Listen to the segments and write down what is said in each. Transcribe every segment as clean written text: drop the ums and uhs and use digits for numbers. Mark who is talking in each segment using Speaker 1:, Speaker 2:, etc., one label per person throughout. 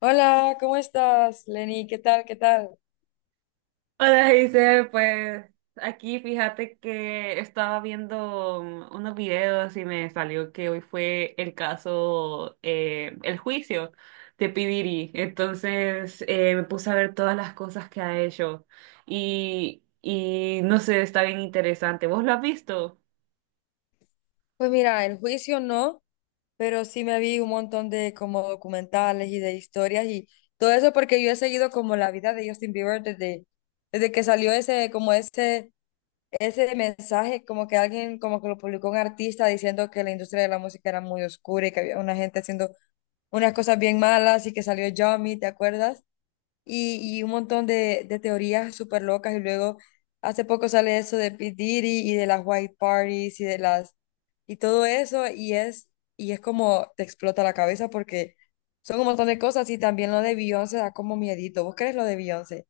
Speaker 1: Hola, ¿cómo estás, Lenny? ¿Qué tal? ¿Qué tal?
Speaker 2: Hola, dice, pues aquí fíjate que estaba viendo unos videos y me salió que hoy fue el caso, el juicio de P. Diddy. Entonces me puse a ver todas las cosas que ha hecho y no sé, está bien interesante. ¿Vos lo has visto?
Speaker 1: Pues mira, el juicio no, pero sí me vi un montón de como documentales y de historias y todo eso porque yo he seguido como la vida de Justin Bieber desde que salió ese mensaje, como que alguien como que lo publicó un artista diciendo que la industria de la música era muy oscura y que había una gente haciendo unas cosas bien malas y que salió Yummy, ¿te acuerdas? Y un montón de teorías súper locas. Y luego hace poco sale eso de P. Diddy y de las white parties y de las y todo eso. Y es como te explota la cabeza porque son un montón de cosas. Y también lo de Beyoncé da como miedito. ¿Vos crees lo de Beyoncé?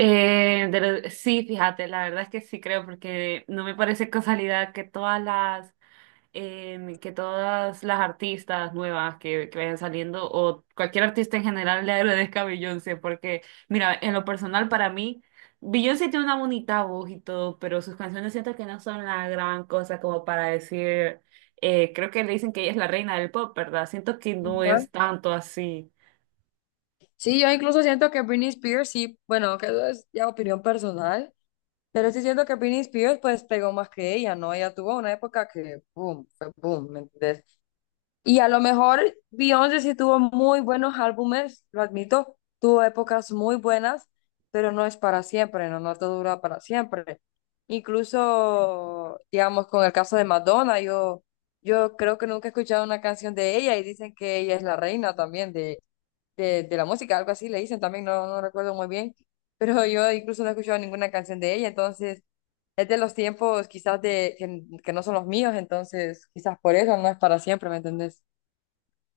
Speaker 2: Sí, fíjate, la verdad es que sí creo porque no me parece casualidad que todas las que todas las artistas nuevas que vayan saliendo o cualquier artista en general le agradezca a Beyoncé, porque mira, en lo personal para mí, Beyoncé tiene una bonita voz y todo, pero sus canciones siento que no son la gran cosa como para decir, creo que le dicen que ella es la reina del pop, ¿verdad? Siento que no
Speaker 1: Ujú.
Speaker 2: es tanto así.
Speaker 1: Sí, yo incluso siento que Britney Spears, sí, bueno, que eso es ya opinión personal, pero sí siento que Britney Spears pues pegó más que ella, ¿no? Ella tuvo una época que, boom, fue boom, ¿me entendés? Y a lo mejor Beyoncé sí tuvo muy buenos álbumes, lo admito, tuvo épocas muy buenas, pero no es para siempre, no, no todo dura para siempre. Incluso, digamos, con el caso de Madonna, yo creo que nunca he escuchado una canción de ella y dicen que ella es la reina también de la música, algo así le dicen también, no, no recuerdo muy bien, pero yo incluso no he escuchado ninguna canción de ella, entonces es de los tiempos quizás que no son los míos, entonces quizás por eso no es para siempre, ¿me entendés?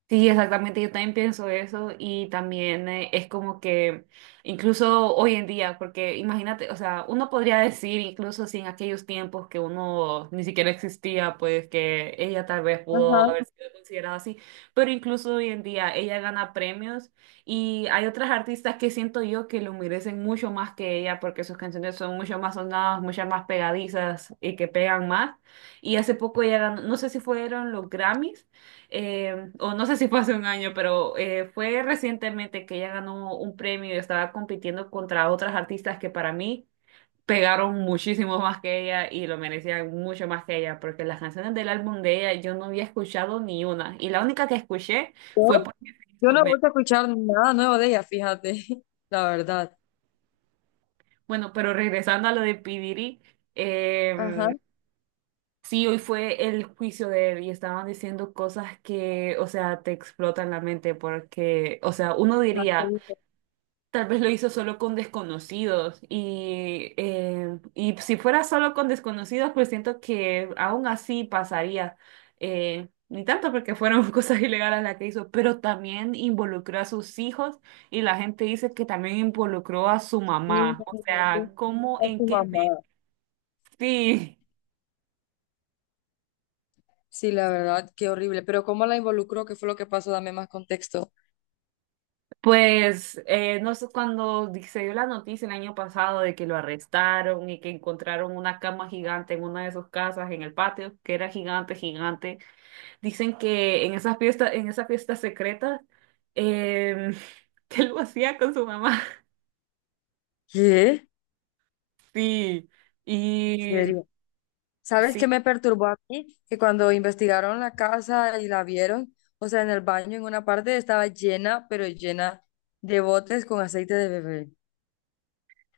Speaker 2: Sí, exactamente, yo también pienso eso y también es como que incluso hoy en día, porque imagínate, o sea, uno podría decir incluso si en aquellos tiempos que uno ni siquiera existía, pues que ella tal vez
Speaker 1: Ajá.
Speaker 2: pudo haber sido considerada así, pero incluso hoy en día ella gana premios y hay otras artistas que siento yo que lo merecen mucho más que ella porque sus canciones son mucho más sonadas, mucho más pegadizas y que pegan más. Y hace poco ella ganó, no sé si fueron los Grammys o no sé si fue hace un año, pero fue recientemente que ella ganó un premio y estaba compitiendo contra otras artistas que para mí pegaron muchísimo más que ella y lo merecían mucho más que ella, porque las canciones del álbum de ella yo no había escuchado ni una, y la única que escuché
Speaker 1: Yo,
Speaker 2: fue porque se
Speaker 1: yo
Speaker 2: hizo
Speaker 1: no
Speaker 2: meme.
Speaker 1: voy a escuchar nada nuevo de ella, fíjate, la verdad.
Speaker 2: Bueno, pero regresando a lo de Pidiri,
Speaker 1: Ajá.
Speaker 2: eh, sí, hoy fue el juicio de él y estaban diciendo cosas que, o sea, te explotan la mente porque, o sea, uno
Speaker 1: La que
Speaker 2: diría,
Speaker 1: dice,
Speaker 2: tal vez lo hizo solo con desconocidos y si fuera solo con desconocidos, pues siento que aún así pasaría. Ni tanto porque fueron cosas ilegales las que hizo, pero también involucró a sus hijos y la gente dice que también involucró a su
Speaker 1: sí,
Speaker 2: mamá. O
Speaker 1: imagínate,
Speaker 2: sea, ¿cómo,
Speaker 1: a
Speaker 2: en
Speaker 1: su
Speaker 2: qué me...
Speaker 1: mamá.
Speaker 2: Sí.
Speaker 1: Sí, la verdad, qué horrible. Pero ¿cómo la involucró? ¿Qué fue lo que pasó? Dame más contexto.
Speaker 2: Pues no sé, cuando se dio la noticia el año pasado de que lo arrestaron y que encontraron una cama gigante en una de sus casas en el patio, que era gigante, gigante, dicen que en esa fiesta secreta, em, que lo hacía con su mamá.
Speaker 1: ¿Qué?
Speaker 2: Sí,
Speaker 1: ¿En
Speaker 2: y
Speaker 1: serio? ¿Sabes qué
Speaker 2: sí.
Speaker 1: me perturbó a mí? Que cuando investigaron la casa y la vieron, o sea, en el baño, en una parte estaba llena, pero llena de botes con aceite de bebé.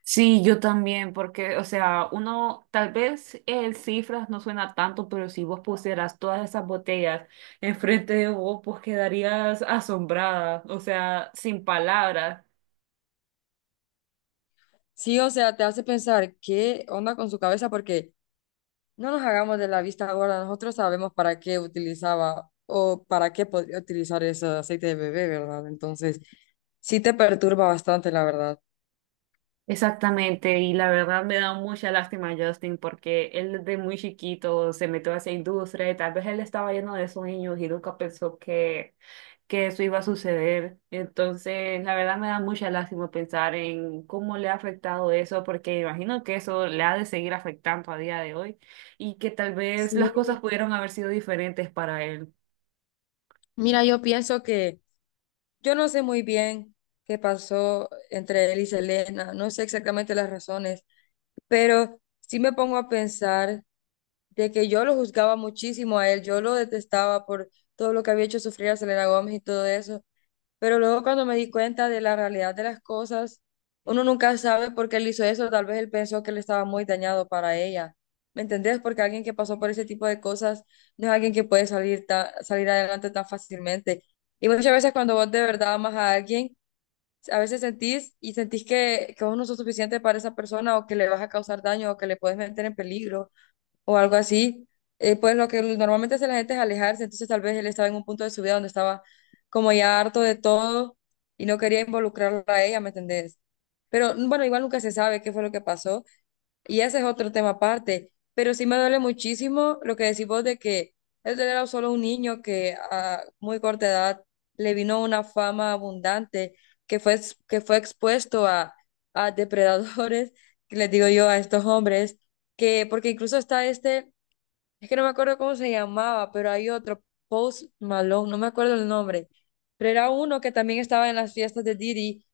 Speaker 2: Sí, yo también, porque, o sea, uno, tal vez el cifras no suena tanto, pero si vos pusieras todas esas botellas enfrente de vos, pues quedarías asombrada, o sea, sin palabras.
Speaker 1: Sí, o sea, te hace pensar qué onda con su cabeza, porque no nos hagamos de la vista gorda, nosotros sabemos para qué utilizaba o para qué podría utilizar ese aceite de bebé, ¿verdad? Entonces, sí te perturba bastante, la verdad.
Speaker 2: Exactamente, y la verdad me da mucha lástima a Justin porque él desde muy chiquito se metió a esa industria y tal vez él estaba lleno de sueños y nunca pensó que eso iba a suceder. Entonces, la verdad me da mucha lástima pensar en cómo le ha afectado eso porque imagino que eso le ha de seguir afectando a día de hoy y que tal vez
Speaker 1: Sí.
Speaker 2: las cosas pudieron haber sido diferentes para él.
Speaker 1: Mira, yo pienso que yo no sé muy bien qué pasó entre él y Selena, no sé exactamente las razones, pero sí me pongo a pensar de que yo lo juzgaba muchísimo a él, yo lo detestaba por todo lo que había hecho sufrir a Selena Gómez y todo eso. Pero luego cuando me di cuenta de la realidad de las cosas, uno nunca sabe por qué él hizo eso, tal vez él pensó que él estaba muy dañado para ella. ¿Me entendés? Porque alguien que pasó por ese tipo de cosas no es alguien que puede salir adelante tan fácilmente. Y muchas veces cuando vos de verdad amas a alguien, a veces sentís y sentís que vos no sos suficiente para esa persona o que le vas a causar daño o que le puedes meter en peligro o algo así, pues lo que normalmente hace la gente es alejarse, entonces tal vez él estaba en un punto de su vida donde estaba como ya harto de todo y no quería involucrarla a ella, ¿me entendés? Pero bueno, igual nunca se sabe qué fue lo que pasó y ese es otro tema aparte, pero sí me duele muchísimo lo que decís vos de que él era solo un niño que a muy corta edad le vino una fama abundante, que fue expuesto a depredadores, que les digo yo, a estos hombres que porque incluso está este es que no me acuerdo cómo se llamaba, pero hay otro, Post Malone, no me acuerdo el nombre. Pero era uno que también estaba en las fiestas de Diddy,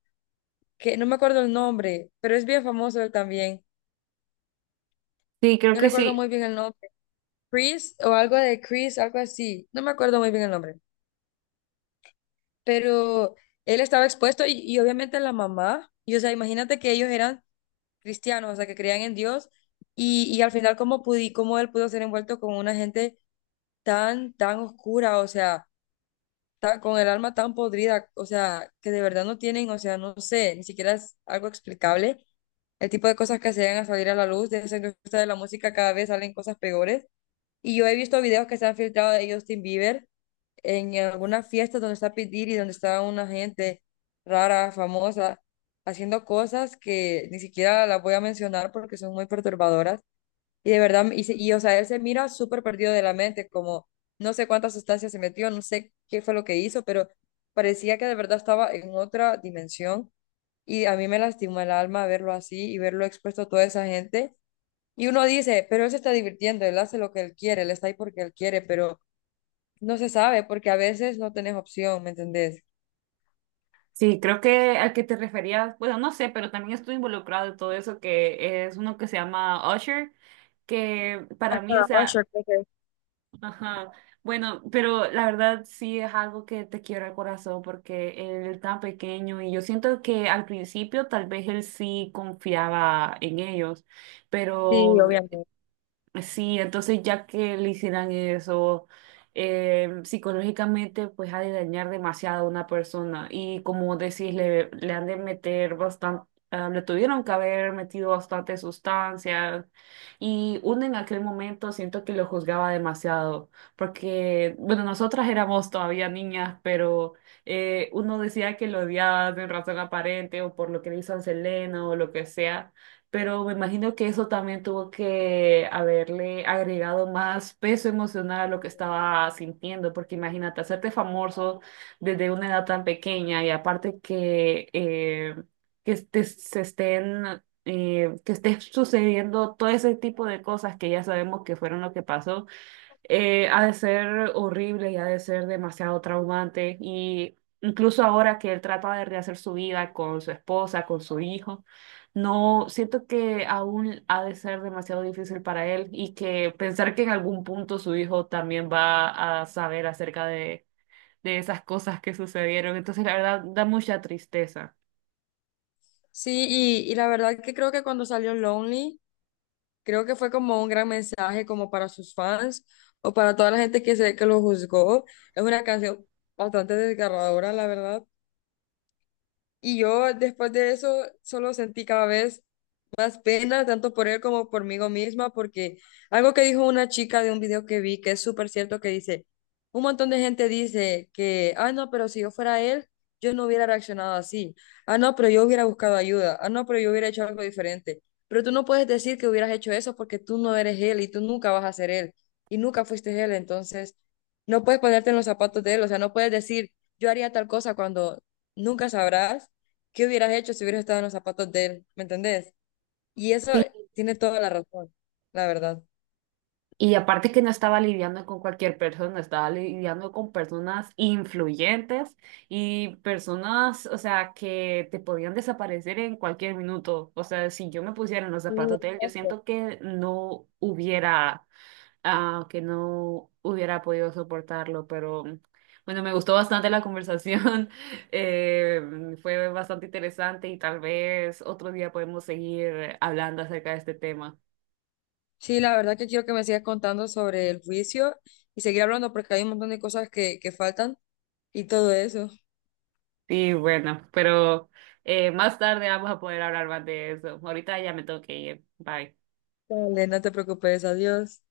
Speaker 1: que no me acuerdo el nombre, pero es bien famoso él también.
Speaker 2: Sí, creo
Speaker 1: No
Speaker 2: que
Speaker 1: recuerdo
Speaker 2: sí.
Speaker 1: muy bien el nombre. Chris o algo de Chris, algo así. No me acuerdo muy bien el nombre. Pero él estaba expuesto y obviamente la mamá. Y o sea, imagínate que ellos eran cristianos, o sea, que creían en Dios. Y al final, ¿ cómo él pudo ser envuelto con una gente tan oscura? O sea ta- con el alma tan podrida, o sea, que de verdad no tienen, o sea, no sé, ni siquiera es algo explicable. El tipo de cosas que se llegan a salir a la luz de esa industria de la música, cada vez salen cosas peores. Y yo he visto videos que se han filtrado de Justin Bieber en algunas fiestas donde está P. Diddy, donde está una gente rara, famosa, haciendo cosas que ni siquiera las voy a mencionar porque son muy perturbadoras y de verdad, o sea, él se mira súper perdido de la mente, como no sé cuántas sustancias se metió, no sé qué fue lo que hizo, pero parecía que de verdad estaba en otra dimensión. Y a mí me lastimó el alma verlo así y verlo expuesto a toda esa gente. Y uno dice, pero él se está divirtiendo, él hace lo que él quiere, él está ahí porque él quiere, pero no se sabe porque a veces no tenés opción, ¿me entendés?
Speaker 2: Sí, creo que al que te referías, bueno, no sé, pero también estoy involucrado en todo eso, que es uno que se llama Usher, que para mí, o
Speaker 1: Ah,
Speaker 2: sea,
Speaker 1: yo creo
Speaker 2: ajá, bueno, pero la verdad sí es algo que te quiebra el corazón porque él tan pequeño y yo siento que al principio tal vez él sí confiaba en ellos,
Speaker 1: sí,
Speaker 2: pero
Speaker 1: obviamente.
Speaker 2: sí, entonces ya que le hicieran eso, psicológicamente pues ha de dañar demasiado a una persona y como decís, le han de meter bastante, le tuvieron que haber metido bastante sustancias y uno en aquel momento siento que lo juzgaba demasiado porque, bueno, nosotras éramos todavía niñas, pero uno decía que lo odiaba de razón aparente o por lo que le hizo a Selena o lo que sea, pero me imagino que eso también tuvo que haberle agregado más peso emocional a lo que estaba sintiendo, porque imagínate, hacerte famoso desde una edad tan pequeña y aparte que, se estén... que esté sucediendo todo ese tipo de cosas que ya sabemos que fueron lo que pasó, ha de ser horrible y ha de ser demasiado traumante. Y incluso ahora que él trata de rehacer su vida con su esposa, con su hijo, no siento que aún ha de ser demasiado difícil para él y que pensar que en algún punto su hijo también va a saber acerca de esas cosas que sucedieron. Entonces, la verdad, da mucha tristeza.
Speaker 1: Sí, y la verdad que creo que cuando salió Lonely. Creo que fue como un gran mensaje como para sus fans o para toda la gente que se que lo juzgó. Es una canción bastante desgarradora, la verdad. Y yo después de eso solo sentí cada vez más pena tanto por él como por mí misma, porque algo que dijo una chica de un video que vi, que es súper cierto, que dice, un montón de gente dice que, ah, no, pero si yo fuera él, yo no hubiera reaccionado así, ah, no, pero yo hubiera buscado ayuda, ah, no, pero yo hubiera hecho algo diferente, pero tú no puedes decir que hubieras hecho eso porque tú no eres él y tú nunca vas a ser él y nunca fuiste él, entonces no puedes ponerte en los zapatos de él, o sea, no puedes decir, yo haría tal cosa cuando nunca sabrás. ¿Qué hubieras hecho si hubieras estado en los zapatos de él? ¿Me entendés? Y eso tiene toda la razón, la verdad.
Speaker 2: Y aparte que no estaba lidiando con cualquier persona, estaba lidiando con personas influyentes y personas, o sea, que te podían desaparecer en cualquier minuto. O sea, si yo me pusiera en los
Speaker 1: Sí,
Speaker 2: zapatos de él, yo
Speaker 1: exacto.
Speaker 2: siento que no hubiera, ah, que no hubiera podido soportarlo, pero bueno, me gustó bastante la conversación, fue bastante interesante y tal vez otro día podemos seguir hablando acerca de este tema.
Speaker 1: Sí, la verdad que quiero que me sigas contando sobre el juicio y seguir hablando porque hay un montón de cosas que faltan y todo eso.
Speaker 2: Sí, bueno, pero más tarde vamos a poder hablar más de eso. Ahorita ya me tengo que ir. Bye.
Speaker 1: Dale, no te preocupes, adiós.